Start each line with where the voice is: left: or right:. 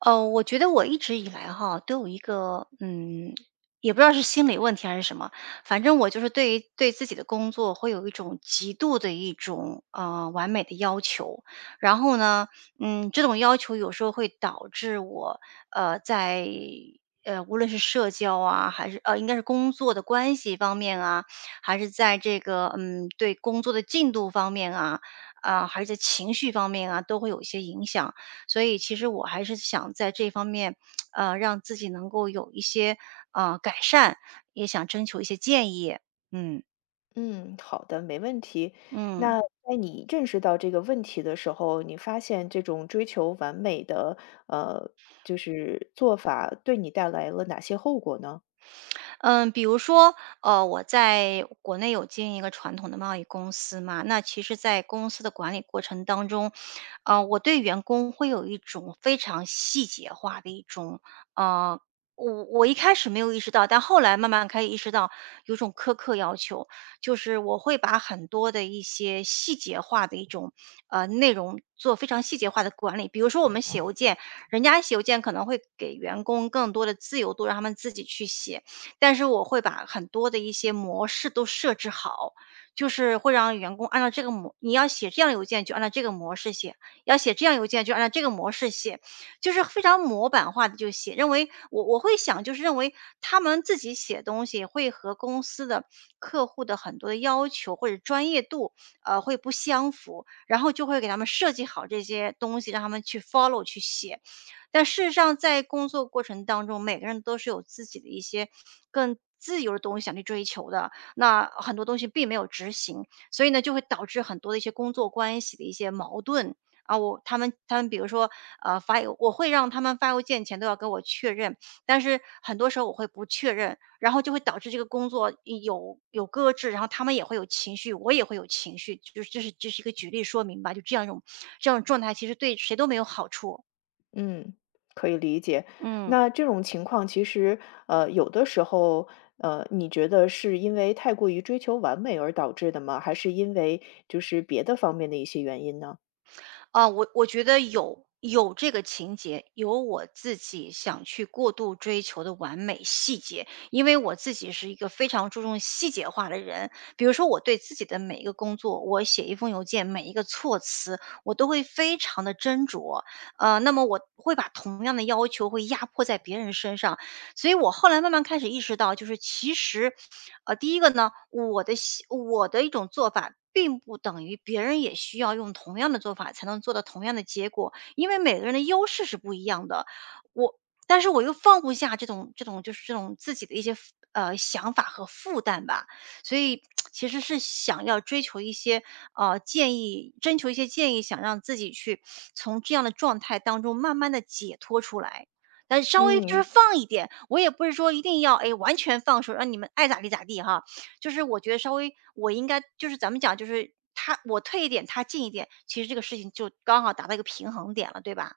right: 我觉得我一直以来哈，都有一个也不知道是心理问题还是什么。反正我就是对于对自己的工作会有一种极度的一种完美的要求。然后呢，这种要求有时候会导致我呃在呃无论是社交啊，还是应该是工作的关系方面啊，还是在这个对工作的进度方面啊，啊、还是在情绪方面啊，都会有一些影响。所以其实我还是想在这方面，让自己能够有一些，改善，也想征求一些建议。嗯。
left: 嗯，好的，没问题。
right: 嗯。
left: 那在你认识到这个问题的时候，你发现这种追求完美的，呃，就是做法对你带来了哪些后果呢？
right: 嗯，比如说，我在国内有经营一个传统的贸易公司嘛。那其实在公司的管理过程当中，我对员工会有一种非常细节化的一种，呃，我一开始没有意识到，但后来慢慢开始意识到，有种苛刻要求。就是我会把很多的一些细节化的一种，内容做非常细节化的管理。比如说我们写邮件，人家写邮件可能会给员工更多的自由度，让他们自己去写。但是我会把很多的一些模式都设置好，就是会让员工按照这个模你要写这样邮件就按照这个模式写，要写这样邮件就按照这个模式写，就是非常模板化的就写。认为我会想就是认为他们自己写东西会和公司的客户的很多的要求或者专业度，会不相符，然后就会给他们设计好这些东西，让他们去 follow 去写。但事实上，在工作过程当中，每个人都是有自己的一些更自由的东西想去追求的，那很多东西并没有执行。所以呢，就会导致很多的一些工作关系的一些矛盾。啊，我他们比如说，我会让他们发邮件前都要跟我确认，但是很多时候我会不确认，然后就会导致这个工作有搁置，然后他们也会有情绪，我也会有情绪。就是这是一个举例说明吧，就这样一种状态，其实对谁都没有好处。
left: 嗯，可以理解。
right: 嗯。
left: 那这种情况其实，有的时候，你觉得是因为太过于追求完美而导致的吗？还是因为就是别的方面的一些原因呢？
right: 啊，我觉得有这个情节，有我自己想去过度追求的完美细节，因为我自己是一个非常注重细节化的人。比如说，我对自己的每一个工作，我写一封邮件，每一个措辞，我都会非常的斟酌。那么我会把同样的要求会压迫在别人身上。所以我后来慢慢开始意识到，就是其实，第一个呢，我的一种做法，并不等于别人也需要用同样的做法才能做到同样的结果，因为每个人的优势是不一样的。我但是我又放不下这种就是这种自己的一些想法和负担吧。所以其实是想要追求一些建议，征求一些建议，想让自己去从这样的状态当中慢慢的解脱出来。但稍微就是
left: 嗯。
right: 放一点，我也不是说一定要，哎，完全放手，让你们爱咋地咋地哈。就是我觉得稍微，我应该就是咱们讲，就是他我退一点，他进一点，其实这个事情就刚好达到一个平衡点了，对吧？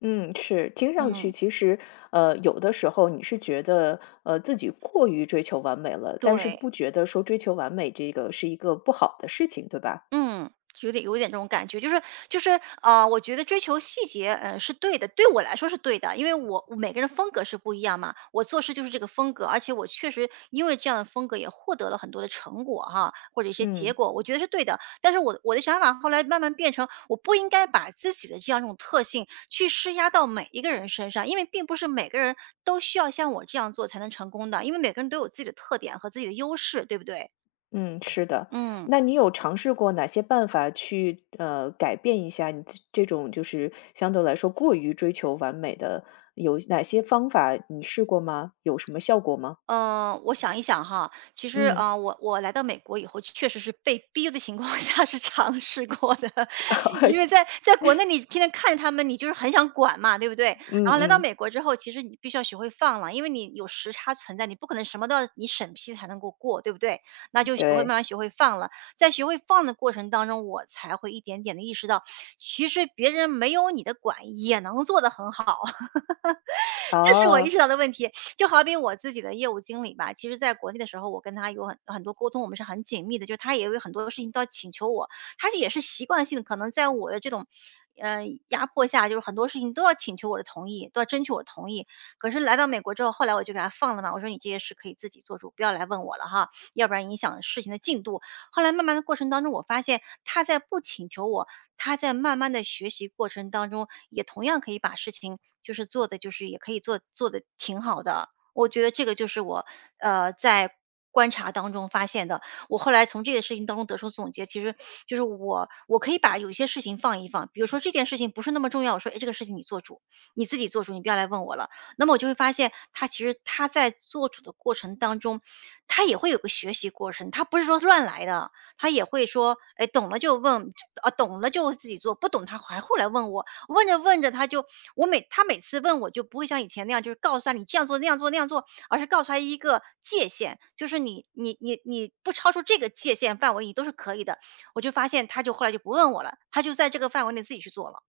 left: 嗯，是，听上去
right: 嗯，
left: 其实，有的时候你是觉得，自己过于追求完美了，但是
right: 对。
left: 不觉得说追求完美这个是一个不好的事情，对吧？
right: 嗯，有点这种感觉。就是，我觉得追求细节，嗯，是对的，对我来说是对的，因为我每个人风格是不一样嘛，我做事就是这个风格，而且我确实因为这样的风格也获得了很多的成果哈，或者一些结
left: 嗯
right: 果，我觉得是对的。但是我的想法后来慢慢变成，我不应该把自己的这样一种特性去施压到每一个人身上，因为并不是每个人都需要像我这样做才能成功的，因为每个人都有自己的特点和自己的优势，对不对？
left: 嗯，是的。
right: 嗯。
left: 那你有尝试过哪些办法去改变一下你这种就是相对来说过于追求完美的，有哪些方法你试过吗？有什么效果吗？
right: 嗯，我想一想哈。其实，
left: 嗯，
right: 我来到美国以后，确实是被逼的情况 下是尝试过的。因为在 在国内你天天看着他们，你就是很想管嘛，对不对？然
left: 嗯
right: 后来到
left: 嗯，
right: 美国之后，其实你必须要学会放了，因为你有时差存在，你不可能什么都要你审批才能够过，对不对？那就
left: 对，
right: 慢慢学会放了。在学会放的过程当中，我才会一点点的意识到，其实别人没有你的管也能做得很好。这是我意识
left: 哦。
right: 到的问题。就好比我自己的业务经理吧。其实在国内的时候，我跟他有很多沟通，我们是很紧密的，就他也有很多事情都要请求我。他是也是习惯性的，可能在我的这种。压迫下就是很多事情都要请求我的同意，都要征求我的同意。可是来到美国之后，后来我就给他放了嘛，我说你这些事可以自己做主，不要来问我了哈，要不然影响事情的进度。后来慢慢的过程当中，我发现他在不请求我，他在慢慢的学习过程当中，也同样可以把事情就是做的就是也可以做的挺好的。我觉得这个就是我呃在观察当中发现的。我后来从这个事情当中得出总结，其实就是我可以把有些事情放一放，比如说这件事情不是那么重要，我说哎这个事情你做主，你自己做主，你不要来问我了。那么我就会发现，他其实在做主的过程当中，他也会有个学习过程，他不是说乱来的。他也会说，哎，懂了就问，啊，懂了就自己做，不懂他还后来问我。问着问着，他每次问我就不会像以前那样，就是告诉他你这样做那样做，而是告诉他一个界限，就是你不超出这个界限范围，你都是可以的。我就发现他就后来就不问我了，他就在这个范围内自己去做了。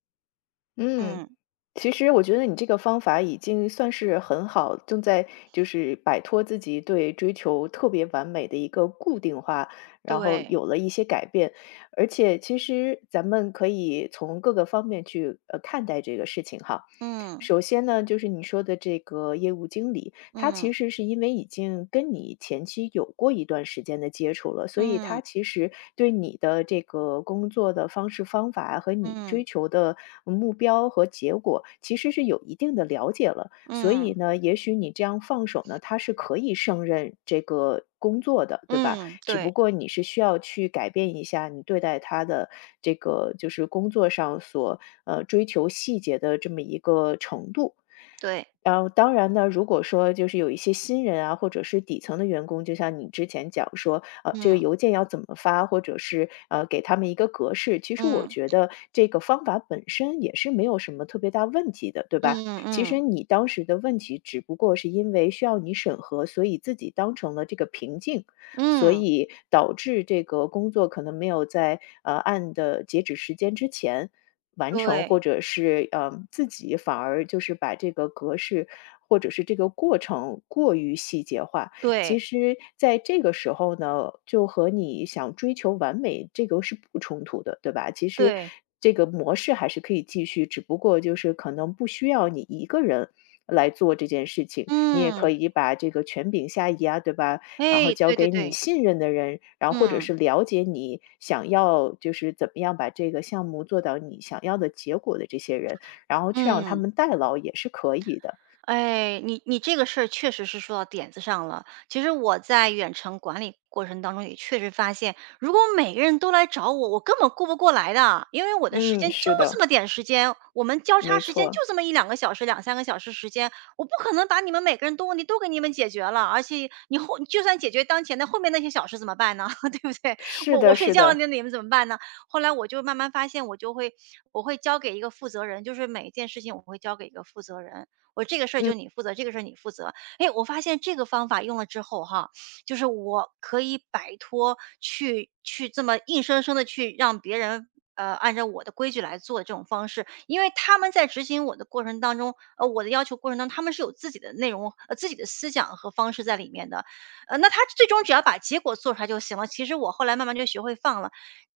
left: 嗯，
right: 嗯，
left: 其实我觉得你这个方法已经算是很好，正在就是摆脱自己对追求特别完美的一个固定化，然后
right: 对，
left: 有了一些改变。而且其实咱们可以从各个方面去看待这个事情哈。
right: 嗯
left: 首先呢，就是你说的这个业务经理，他
right: 嗯
left: 其实是因为已经跟你前期有过一段时间的接触了，所以他
right: 嗯
left: 其实对你的这个工作的方式方法和你
right: 嗯
left: 追求的目标和结果，其实是有一定的了解了。所以
right: 嗯
left: 呢，也许你这样放手呢，他是可以胜任这个工作的，对吧？
right: 嗯，
left: 只不
right: 对
left: 过你是需要去改变一下你对待他的这个就是工作上所追求细节的这么一个程度。
right: 对，
left: 然后当然呢，如果说就是有一些新人啊，或者是底层的员工，就像你之前讲说，这个
right: 嗯
left: 邮件要怎么发，或者是给他们一个格式，其实我
right: 嗯
left: 觉得这个方法本身也是没有什么特别大问题的，对吧？
right: 嗯
left: 其
right: 嗯
left: 实你当时的问题只不过是因为需要你审核，所以自己当成了这个瓶颈，所
right: 嗯，
left: 以导致这个工作可能没有在按的截止时间之前完成，或
right: 对。
left: 者是自己反而就是把这个格式或者是这个过程过于细节化。
right: 对，
left: 其实在这个时候呢，就和你想追求完美这个是不冲突的，对吧？其实
right: 对，
left: 这个模式还是可以继续，只不过就是可能不需要你一个人。来做这件事情，你也可
right: 嗯，
left: 以把这个权柄下移啊，对吧？然后
right: 哎，
left: 交
right: 对对
left: 给你
right: 对，
left: 信任的人，然后或者
right: 嗯，
left: 是了解你想要就是怎么样把这个项目做到你想要的结果的这些人，然后去让他
right: 嗯。
left: 们代劳也是可以的。
right: 哎，你这个事儿确实是说到点子上了。其实我在远程管理过程当中，也确实发现，如果每个人都来找我，我根本顾不过来的。因为我的时
left: 嗯，
right: 间就
left: 是
right: 这
left: 的，
right: 么点时间，我们交叉
left: 没
right: 时间就
left: 错，
right: 这么一两个小时、两三个小时时间，我不可能把你们每个人的问题都给你们解决了。而且你后就算解决当前的后面那些小事怎么办呢？对不对？
left: 是
right: 我
left: 的，
right: 睡
left: 是
right: 觉了，那
left: 的，
right: 你们怎么办呢？后来我就慢慢发现，我会交给一个负责人，就是每一件事情我会交给一个负责人。我这个事儿
left: 嗯，
right: 就你负责，这个事儿你负责。哎，我发现这个方法用了之后哈，就是我可以摆脱去这么硬生生的去让别人按照我的规矩来做的这种方式，因为他们在执行我的过程当中，我的要求过程当中，他们是有自己的内容、自己的思想和方式在里面的，那他最终只要把结果做出来就行了。其实我后来慢慢就学会放了，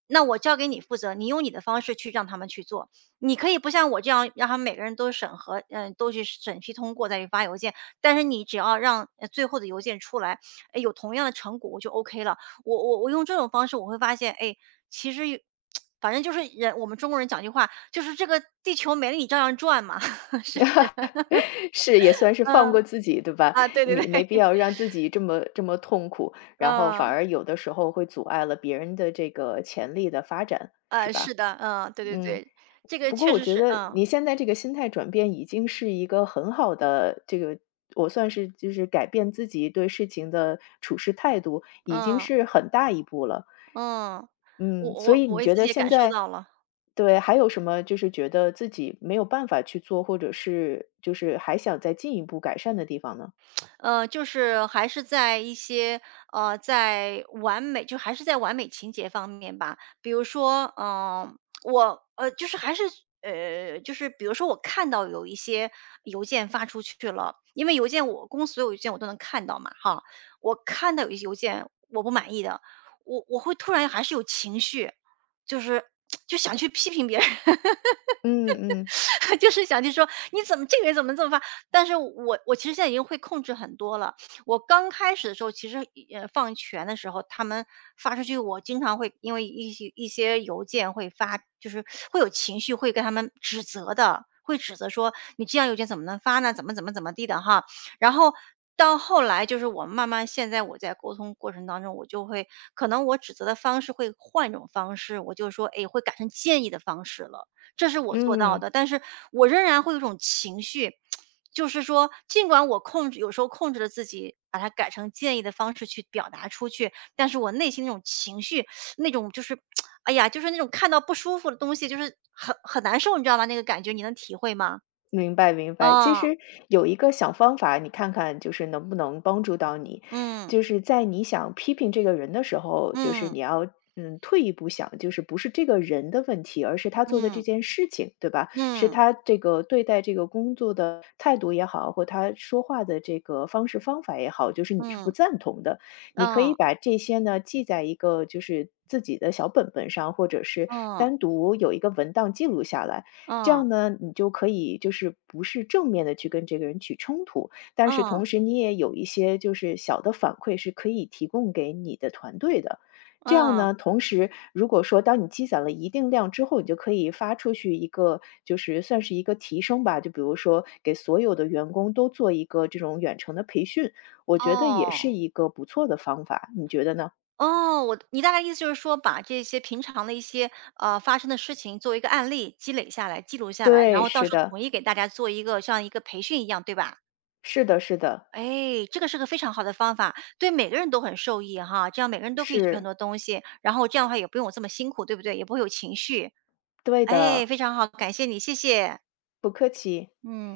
right: 那我交给你负责，你用你的方式去让他们去做。你可以不像我这样，让他们每个人都审核，嗯，都去审批通过再去发邮件。但是你只要让最后的邮件出来，哎，有同样的成果，我就 OK 了。我用这种方式，我会发现，哎，其实有 反正就是人，我们中国人讲句话，就是这个地球没了你照样转嘛，是不 是？
left: 是也算是放
right: 嗯
left: 过自己，对吧？
right: 啊，对对对，
left: 没必要让自己这么这么痛苦，然后反
right: 嗯
left: 而有的时候会阻碍了别人的这个潜力的发展，是
right: 啊，是
left: 吧？
right: 的，嗯，对对
left: 嗯。
right: 对，这个
left: 不过
right: 确
left: 我
right: 实
left: 觉
right: 是，
left: 得
right: 嗯
left: 你现在这个心态转变已经是一个很好的这个我算是就是改变自己对事情的处事态度，已经
right: 嗯
left: 是很大一步了。
right: 嗯，我
left: 嗯，所
right: 我
left: 以
right: 我
left: 你
right: 为
left: 觉
right: 自己
left: 得
right: 也
left: 现
right: 感受
left: 在
right: 到了。
left: 对，还有什么就是觉得自己没有办法去做，或者是就是还想再进一步改善的地方呢？
right: 就是还是在一些在完美就还是在完美情节方面吧。比如说，嗯，我就是还是就是比如说我看到有一些邮件发出去了，因为邮件我公司所有邮件我都能看到嘛，哈，我看到有一些邮件我不满意的，我会突然还是有情绪，就是 就想去批评别人，
left: 嗯嗯
right: 就是想去说你怎么这个人怎么这么发？但是我其实现在已经会控制很多了。我刚开始的时候，其实放权的时候，他们发出去，我经常会因为一些邮件会发，就是会有情绪，会跟他们指责的，会指责说你这样邮件怎么能发呢？怎么怎么怎么地的哈。然后到后来，就是我慢慢现在我在沟通过程当中，我就会可能我指责的方式会换一种方式，我就说哎会改成建议的方式了。这是我做到
left: 嗯。
right: 的，但是我仍然会有一种情绪，就是说，尽管我控制有时候控制了自己，把它改成建议的方式去表达出去，但是我内心那种情绪，那种就是，哎呀，就是那种看到不舒服的东西，就是很难受，你知道吗？那个感觉你能体会吗？
left: 明白明白，其
right: 啊，
left: 实有一个小方法，你看看就是能不能帮助到你，
right: 嗯
left: 就是在你想批评这个人的时候，就是
right: 嗯
left: 你要退一步想，就是不是这个人的问题，而是他做的这
right: 嗯
left: 件事情，对吧？是
right: 嗯
left: 他这个对待这个工作的态度也好，或他说话的这个方式方法也好，就是你是不
right: 嗯
left: 赞同的，你可以
right: 嗯
left: 把这些呢记在一个就是。自己的小本本上，或者是
right: 嗯
left: 单独有一个文档记录下来，这
right: 嗯
left: 样呢，你就可以就是不是正面的去跟这个人起冲突，但是
right: 嗯
left: 同时你也有一些就是小的反馈是可以提供给你的团队的。这样
right: 嗯，
left: 呢，同时如果说当你积攒了一定量之后，你就可以发出去一个就是算是一个提升吧，就比如说给所有的员工都做一个这种远程的培训，我觉得也是
right: 哦。
left: 一个不错的方法，你觉得呢？
right: 哦，我你大概意思就是说，把这些平常的一些，发生的事情作为一个案例积累下来、记录下来，然
left: 对，
right: 后到
left: 是
right: 时候统
left: 的，
right: 一给大家做一个像一个培训一样，对吧？
left: 是的，是的，
right: 哎，这个是个非常好的方法，对每个人都很受益哈，这样每个人都可以学很
left: 是，
right: 多东西，然后这样的话也不用我这么辛苦，对不对？也不会有情绪。
left: 对
right: 哎，
left: 的，
right: 非常好，感谢你，谢谢。
left: 不客气。
right: 嗯。